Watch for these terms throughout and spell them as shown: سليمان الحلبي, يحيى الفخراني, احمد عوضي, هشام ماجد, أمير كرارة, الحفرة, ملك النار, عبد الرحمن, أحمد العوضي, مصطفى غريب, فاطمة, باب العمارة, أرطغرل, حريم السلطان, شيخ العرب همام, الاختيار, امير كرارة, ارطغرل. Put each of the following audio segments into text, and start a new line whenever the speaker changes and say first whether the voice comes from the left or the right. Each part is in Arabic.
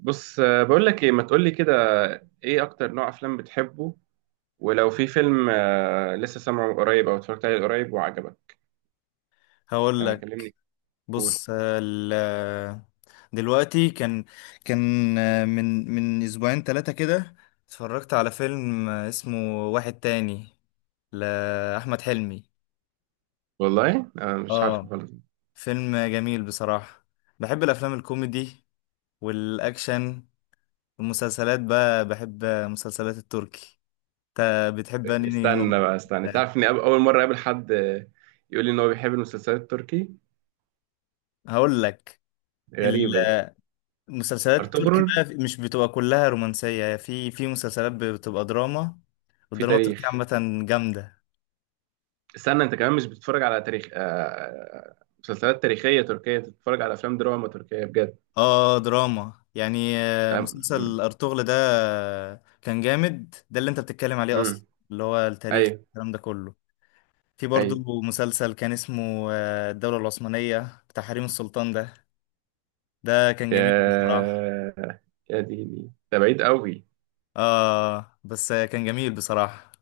right: بص، بقول لك ايه ما تقول لي كده. ايه اكتر نوع افلام بتحبه؟ ولو في فيلم لسه سامعه قريب او اتفرجت عليه قريب وعجبك؟
left: هقول لك.
right: كلمني. قول.
left: بص، دلوقتي كان من اسبوعين 3 كده اتفرجت على فيلم اسمه واحد تاني لأحمد حلمي.
right: والله، مش عارفه
left: اه،
right: خالص.
left: فيلم جميل بصراحة. بحب الافلام الكوميدي والاكشن. المسلسلات بقى، بحب مسلسلات التركي. انت بتحب انهي نوع؟
right: استنى بقى استنى،
left: لا،
right: تعرف اني اول مره اقابل حد يقول لي ان هو بيحب المسلسلات التركي؟
left: هقول لك.
right: غريبه دي.
left: مسلسلات التركي
right: ارطغرل.
left: بقى، مش بتبقى كلها رومانسية. في مسلسلات بتبقى دراما،
right: في
left: والدراما التركية
right: تاريخ.
left: عامة جامدة.
right: استنى، انت كمان مش بتتفرج على تاريخ، مسلسلات تاريخيه تركيه؟ أنت بتتفرج على افلام دراما تركيه بجد؟
left: اه، دراما يعني. مسلسل أرطغرل ده كان جامد. ده اللي انت بتتكلم عليه
right: امم.
left: اصلا، اللي هو التاريخ
right: ايوه
left: الكلام ده كله. في
right: ايوه.
left: برضو مسلسل كان اسمه الدولة العثمانية بتاع حريم السلطان ده. ده كان جميل
right: يا
left: بصراحة.
right: يا ديني، ده بعيد قوي.
left: اه، بس كان جميل بصراحة.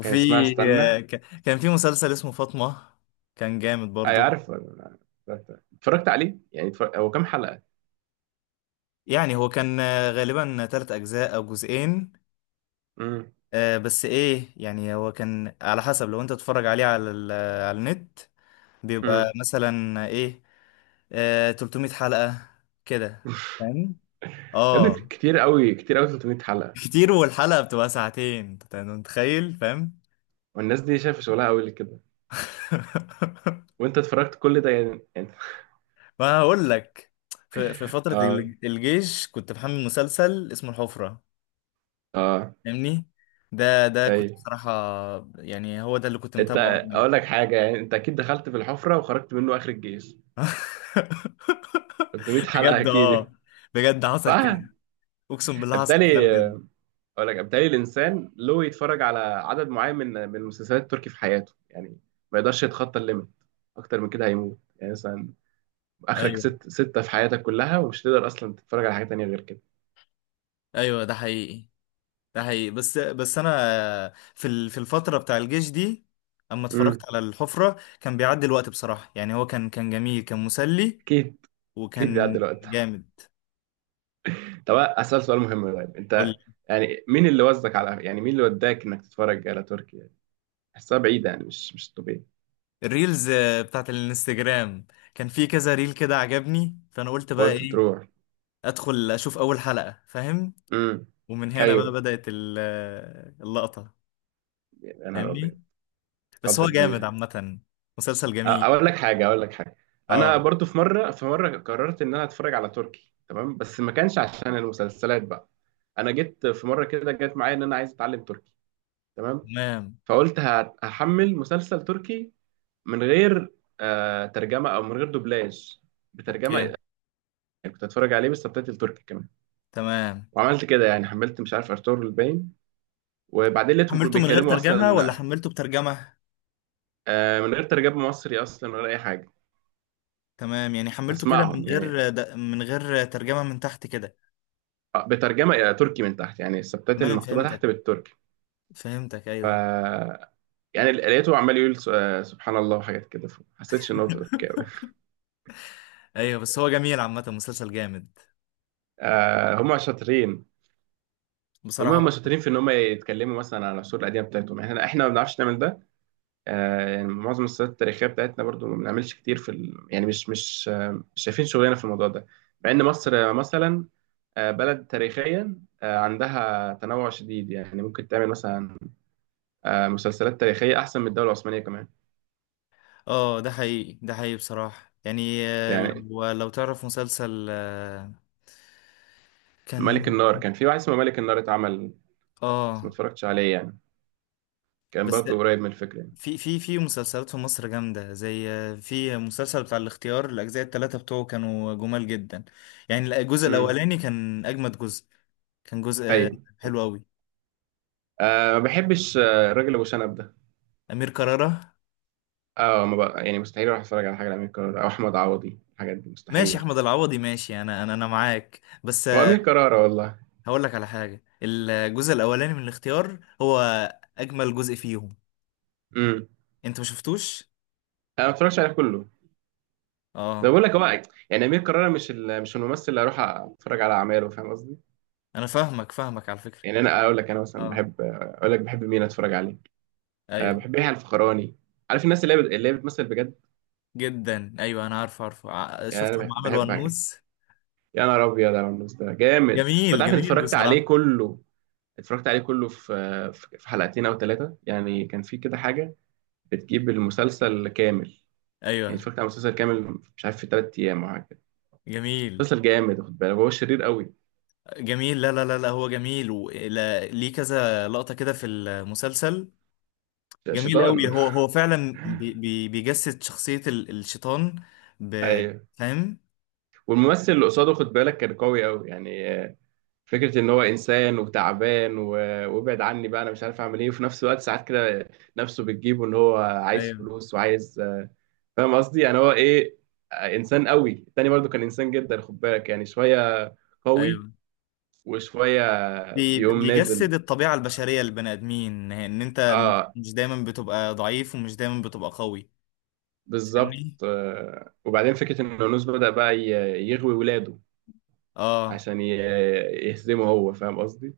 right: كان اسمها
left: آه،
right: استنى.
left: ك- كان في مسلسل اسمه فاطمة. كان جامد
right: اي،
left: برضو.
right: عارفه. اتفرجت عليه يعني، هو كام حلقة؟
left: يعني هو كان غالبا تلات أجزاء أو جزئين.
right: امم.
left: بس إيه، يعني هو كان على حسب، لو أنت تتفرج عليه على على النت، بيبقى
right: امم.
left: مثلا إيه، 300 حلقة كده. فاهم؟
right: يا ابني،
left: آه.
right: كتير قوي كتير قوي، 300 حلقة.
left: كتير، والحلقة بتبقى ساعتين، أنت متخيل؟ فاهم؟
right: والناس دي شايفة شغلها قوي كده. وانت اتفرجت كل ده، يعني.
left: ما هقول لك. في فترة
right: اه.
left: الجيش كنت بحمل مسلسل اسمه الحفرة.
right: اه.
left: فاهمني؟ ده
right: اي،
left: كنت بصراحة، يعني هو ده اللي كنت
right: انت،
left: متابعه.
right: اقول لك حاجة، يعني انت اكيد دخلت في الحفرة وخرجت منه اخر الجيش، 300 حلقة
left: بجد
right: اكيد
left: اه،
right: يعني.
left: بجد حصل كده.
right: صح.
left: اقسم بالله حصل كده
right: بالتالي،
left: بجد.
right: اقول لك بالتالي الانسان له يتفرج على عدد معين من المسلسلات التركي في حياته يعني. ما يقدرش يتخطى الليميت. اكتر من كده هيموت، يعني مثلا اخرك
left: ايوه،
right: ست، ستة في حياتك كلها، ومش تقدر اصلا تتفرج على حاجة تانية غير كده.
left: ايوه، ده حقيقي. ده حقيقي، بس انا، في الفتره بتاع الجيش دي، اما اتفرجت
right: امم.
left: على الحفره كان بيعدي الوقت بصراحه. يعني هو كان جميل، كان مسلي،
right: اكيد، اكيد بيعدي
left: وكان
right: الوقت.
left: جامد.
right: طب، اسال سؤال مهم. طيب
left: قول
right: انت،
left: لي.
right: يعني مين اللي وزك على، يعني مين اللي وداك انك تتفرج على تركي يعني؟ حسها بعيدة، يعني مش طبيعي.
left: الريلز بتاعت الانستجرام. كان في كذا ريل كده عجبني، فانا قلت بقى
right: فقلت
left: ايه،
right: تروح.
left: ادخل اشوف اول حلقه. فاهم؟
right: امم.
left: ومن هنا بقى
right: ايوه.
left: بدات اللقطه.
right: يا نهار
left: فاهمني؟
right: ابيض.
left: بس
right: غلطة
left: هو جامد
right: كبيرة.
left: عامة، مسلسل جميل.
right: اقول لك حاجه. انا
left: اه،
right: برضو في مره قررت ان انا اتفرج على تركي، تمام، بس ما كانش عشان المسلسلات بقى. انا جيت في مره كده جت معايا ان انا عايز اتعلم تركي. تمام.
left: تمام.
right: فقلت هحمل مسلسل تركي من غير ترجمه او من غير دوبلاج،
left: اوكي،
right: بترجمه يعني. كنت اتفرج عليه بالسبتايتل تركي كمان.
left: تمام.
right: وعملت كده يعني، حملت مش عارف ارطغرل الباين، وبعدين لقيتهم كانوا
left: حملته من غير
right: بيتكلموا
left: ترجمة ولا
right: اصلا
left: حملته بترجمة؟
right: من غير ترجمه مصري اصلا ولا اي حاجه.
left: تمام، يعني حملته كده من
right: هسمعهم
left: غير
right: يعني
left: من غير ترجمة من تحت كده.
right: بترجمه الى تركي من تحت، يعني السبتات
left: تمام،
right: المكتوبه تحت
left: فهمتك،
right: بالتركي.
left: فهمتك،
right: ف،
left: ايوه.
right: يعني لقيته عمال يقول سبحان الله وحاجات كده، فما حسيتش ان هو تركي قوي.
left: ايوه، بس هو جميل عامة، مسلسل جامد
right: هم شاطرين. هم
left: بصراحة.
right: هم شاطرين في ان هم يتكلموا مثلا على العصور القديمه بتاعتهم، يعني احنا ما بنعرفش نعمل ده. يعني معظم السيرات التاريخيه بتاعتنا برضو ما بنعملش كتير يعني مش مش شايفين شغلنا في الموضوع ده. مع ان مصر مثلا بلد تاريخيا، عندها تنوع شديد، يعني ممكن تعمل مثلا مسلسلات تاريخيه احسن من الدوله العثمانيه كمان
left: اه، ده حقيقي. ده حقيقي بصراحة، يعني
right: يعني.
left: لو تعرف مسلسل
right: ملك
left: كان،
right: النار، كان في واحد اسمه ملك النار اتعمل، بس ما
left: اه.
right: اتفرجتش عليه يعني. كان
left: بس
right: برضه قريب من الفكرة يعني.
left: في مسلسلات في مصر جامدة، زي في مسلسل بتاع الاختيار. الأجزاء التلاتة بتوعه كانوا جمال جدا. يعني الجزء
right: امم.
left: الأولاني كان أجمد جزء. كان جزء
right: ايوه.
left: حلو أوي.
right: ما بحبش الراجل ابو شنب ده.
left: أمير كرارة،
right: اه، ما بقى يعني مستحيل اروح اتفرج على حاجة لأمير كرارة او احمد عوضي، الحاجات دي
left: ماشي.
right: مستحيل.
left: أحمد العوضي، ماشي. أنا معاك، بس
right: وامير كرارة والله.
left: هقول لك على حاجة. الجزء الأولاني من الاختيار هو أجمل جزء فيهم.
right: امم.
left: أنت ما شفتوش؟
right: انا ما اتفرجش عليه كله. ده
left: آه.
right: بقول لك هو، يعني امير كرارة مش الممثل اللي اروح اتفرج على اعماله، فاهم قصدي؟
left: أنا فاهمك، فاهمك على فكرة.
right: يعني انا اقول لك، انا مثلا
left: آه،
right: بحب، اقول لك بحب مين اتفرج عليه.
left: أيوه.
right: بحب يحيى الفخراني. عارف الناس اللي هي بتمثل بجد.
left: جدا، أيوه. أنا عارف، عارفه،
right: يعني
left: شفت هم
right: انا
left: عملوا
right: بحب،
left: ونوس.
right: يا نهار ابيض على النص ده جامد، فانت
left: جميل،
right: عارف إني
left: جميل
right: اتفرجت عليه
left: بصراحة.
right: كله. اتفرجت عليه كله في حلقتين او ثلاثه يعني، كان في كده حاجه بتجيب المسلسل كامل. يعني
left: ايوه،
right: اتفرجت على المسلسل كامل، مش عارف في 3 ايام او حاجه كده.
left: جميل،
right: مسلسل جامد، خد بالك هو شرير قوي.
left: جميل. لا، لا، لا، لا، هو جميل، ولا ليه كذا لقطة كده في المسلسل. جميل قوي.
right: شيطان.
left: هو فعلا بي بي بيجسد شخصية الشيطان. ب
right: ايوه.
left: فاهم؟
right: والممثل اللي قصاده خد بالك كان قوي قوي يعني، فكره ان هو انسان وتعبان وابعد عني بقى انا مش عارف اعمل ايه، وفي نفس الوقت ساعات كده نفسه بتجيبه ان هو عايز
left: ايوه،
right: فلوس وعايز. فاهم قصدي؟ يعني هو ايه؟ انسان قوي. التاني برضو كان انسان جدا خد بالك، يعني شويه قوي
left: ايوه.
right: وشويه بيقوم نازل.
left: بيجسد الطبيعة البشرية للبني آدمين، ان انت مش
right: اه،
left: مش دايما بتبقى ضعيف، ومش دايما بتبقى قوي.
right: بالظبط.
left: فاهمني؟
right: وبعدين فكره ان يونس بدأ بقى يغوي ولاده
left: اه،
right: عشان يهزمه هو، فاهم قصدي؟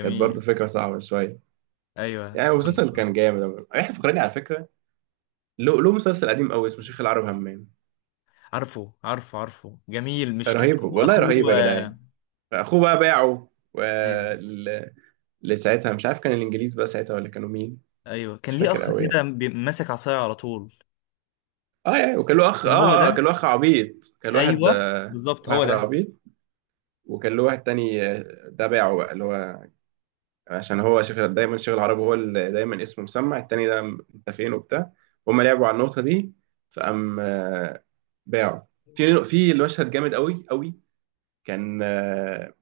right: كانت برضو فكره صعبه شويه.
left: ايوه،
right: يعني المسلسل
left: فاهمك.
right: كان جامد. احنا، فكرني على فكره، له مسلسل قديم قوي اسمه شيخ العرب همام.
left: عارفه، عارفه، عارفه، جميل. مش كان
right: رهيب
left: اخوه
right: والله، رهيب يا
left: اخوه
right: جدعان.
left: آه،
right: اخوه بقى باعه و...
left: ايوه،
right: ل- لساعتها مش عارف كان الانجليز بقى ساعتها ولا كانوا مين.
left: ايوه، كان
right: مش
left: ليه
right: فاكر
left: اخ
right: قوي
left: كده
right: يعني.
left: ماسك عصايه على طول.
right: اه، يعني وكان له اخ،
left: كان هو
right: كان
left: ده.
right: له اخ عبيط، كان له واحد
left: ايوه، بالظبط هو
right: واحد
left: ده.
right: عبيط. وكان له واحد تاني ده باعه بقى، اللي هو عشان هو شغل دايما شغل عربي، هو اللي دايما اسمه مسمع التاني ده، انت فين وبتاع. هما لعبوا على النقطة دي، فقام باعه. في المشهد جامد قوي قوي. كان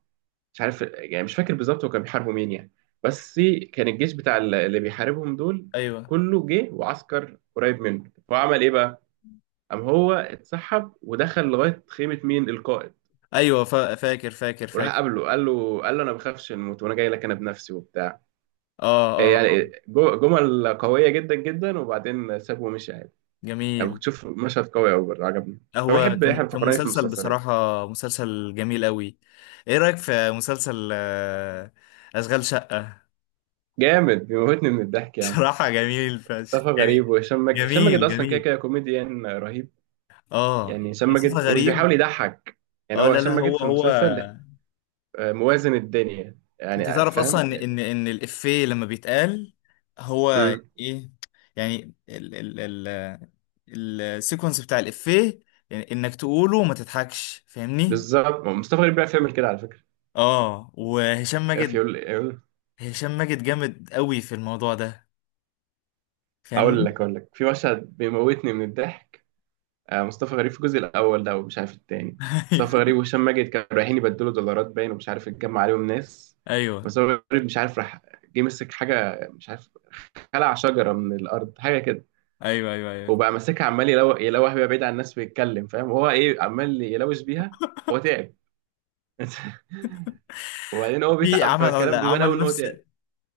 right: مش عارف يعني، مش فاكر بالظبط هو كان بيحاربوا مين يعني، بس كان الجيش بتاع اللي بيحاربهم دول
left: ايوه،
right: كله جه وعسكر قريب منه، فهو عمل ايه بقى؟ قام هو اتسحب ودخل لغايه خيمه مين، القائد.
left: ايوه، فاكر، فاكر،
right: وراح
left: فاكر.
right: قابله، قال له: انا ما بخافش من الموت وانا جاي لك انا بنفسي وبتاع. إيه
left: اه، اه،
right: يعني، جمل قويه جدا جدا، وبعدين سابه ومشي عادي. انا
left: جميل.
right: كنت شوف مشهد قوي قوي برضه، عجبني.
left: هو
right: فبحب
left: كان
right: يحيى
left: كان
right: الفخراني في
left: مسلسل
right: المسلسلات.
left: بصراحه، مسلسل جميل قوي. ايه رايك في مسلسل اشغال شقه؟
right: جامد، بيموتني من الضحك يا عم.
left: بصراحه جميل فشخ،
right: مصطفى غريب
left: يعني.
right: وهشام ماجد. هشام ماجد
left: جميل،
right: اصلا كده
left: جميل.
right: كده كوميديان رهيب،
left: اه،
right: يعني هشام
left: مصطفى
right: ماجد ومش بيحاول
left: غريب.
right: يضحك. يعني
left: اه،
right: هو
left: لا، لا،
right: هشام ماجد
left: هو
right: في
left: هو
right: المسلسل موازن الدنيا
left: انت
right: يعني،
left: تعرف اصلا
right: فاهم
left: ان
right: يعني؟
left: الافيه لما بيتقال هو
right: امم.
left: ايه؟ يعني ال ال السيكونس بتاع الافيه، يعني انك تقوله وما تضحكش. فاهمني؟
right: بالظبط، مصطفى غريب بيعرف يعمل كده على فكره.
left: اه. وهشام
right: يا
left: ماجد،
right: فيول يقول.
left: هشام ماجد جامد قوي في الموضوع ده.
right: اقول
left: فاهمني؟
right: لك اقول لك في مشهد بيموتني من الضحك، مصطفى غريب في الجزء الاول ده ومش عارف التاني. مصطفى غريب وهشام ماجد كانوا رايحين يبدلوا دولارات باين، ومش عارف اتجمع عليهم ناس.
left: ايوه،
right: مصطفى غريب مش عارف راح، جه مسك حاجه مش عارف، خلع شجره من الارض حاجه كده،
left: ايوه، ايوه، ايوه.
right: وبقى ماسكها عمال يلوح بيها بعيد عن الناس ويتكلم، فاهم هو ايه، عمال يلوش بيها. هو تعب. وبعدين هو
left: في
right: بيتعب
left: عمل
right: فالكلام بيبان قوي
left: عمل
right: ان هو
left: نفس
right: تعب.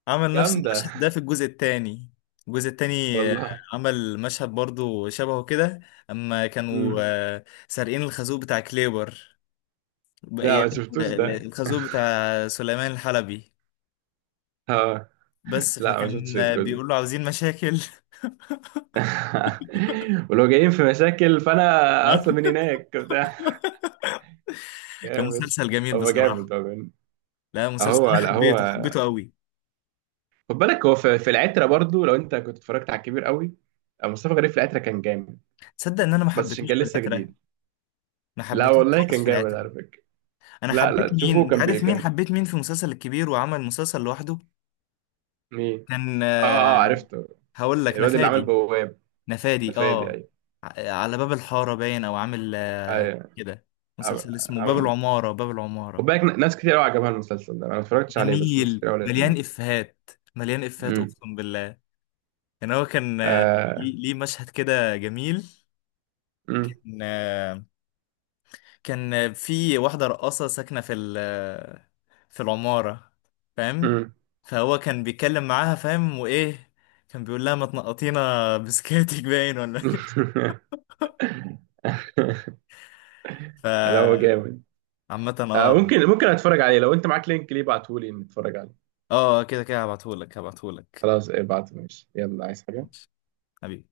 left: عمل نفس
right: جامده
left: المشهد ده في الجزء الثاني. الجزء الثاني
right: والله.
left: عمل مشهد برضو شبهه كده، اما كانوا
right: مم.
left: سارقين الخازوق بتاع كليبر
right: لا،
left: بأيام.
right: ما شفتوش ده.
left: الخازوق بتاع سليمان الحلبي. بس
right: لا، ما شفتش
left: فكان
right: الجزء.
left: بيقول له عاوزين مشاكل.
right: ولو جايين في مشاكل فانا اصلا من هناك بتاع
left: كان
right: جامد.
left: مسلسل جميل
right: هو
left: بصراحة.
right: جامد، هو جامد.
left: لا، مسلسل
right: هو،
left: انا
right: لا، هو،
left: حبيته، حبيته قوي.
right: خد بالك هو في العترة برضو، لو انت كنت اتفرجت على الكبير قوي، مصطفى غريب في العترة كان جامد.
left: تصدق ان انا ما
right: بس عشان
left: حبيتوش
right: كان
left: في
right: لسه
left: العترة؟
right: جديد.
left: ما
right: لا
left: حبيتوش
right: والله،
left: خالص
right: كان
left: في
right: جامد
left: العترة.
right: على فكرة.
left: انا
right: لا،
left: حبيت
right: لا،
left: مين؟
right: تشوفه
left: انت عارف مين
right: كان.
left: حبيت؟ مين في المسلسل الكبير وعمل مسلسل لوحده؟
right: مين؟
left: كان
right: اه، اه، عرفته.
left: هقول لك،
right: الواد اللي عمل
left: نفادي.
right: بواب،
left: نفادي،
right: نفادي.
left: اه.
right: ايوه.
left: على باب الحارة باين، او عامل
right: ايوه.
left: كده.
right: عم-
left: مسلسل اسمه باب
right: عمل.
left: العمارة. باب
right: خد
left: العمارة
right: بالك ناس كتير قوي عجبها المسلسل ده، انا ما اتفرجتش عليه، بس ناس كتير
left: جميل،
right: قوي قالت انه.
left: مليان افيهات. مليان افيهات اقسم بالله. يعني هو كان
right: امم.
left: ليه مشهد كده جميل.
right: مم.
left: كان في واحدة رقاصة ساكنة في ال- آه، في العمارة. فاهم؟
right: مم.
left: فهو كان بيتكلم معاها، فاهم؟ وايه؟ كان بيقول لها: ما تنقطينا بسكاتك باين ولا؟
right: لا، هو
left: فعامة.
right: جامد.
left: اه،
right: ممكن اتفرج عليه، لو انت معاك لينك ليه ابعتهولي نتفرج عليه.
left: اه، كده كده هبعتهولك، هبعتهولك.
right: خلاص، ابعته ماشي. يلا، عايز حاجة؟
left: ماشي. حبيبي.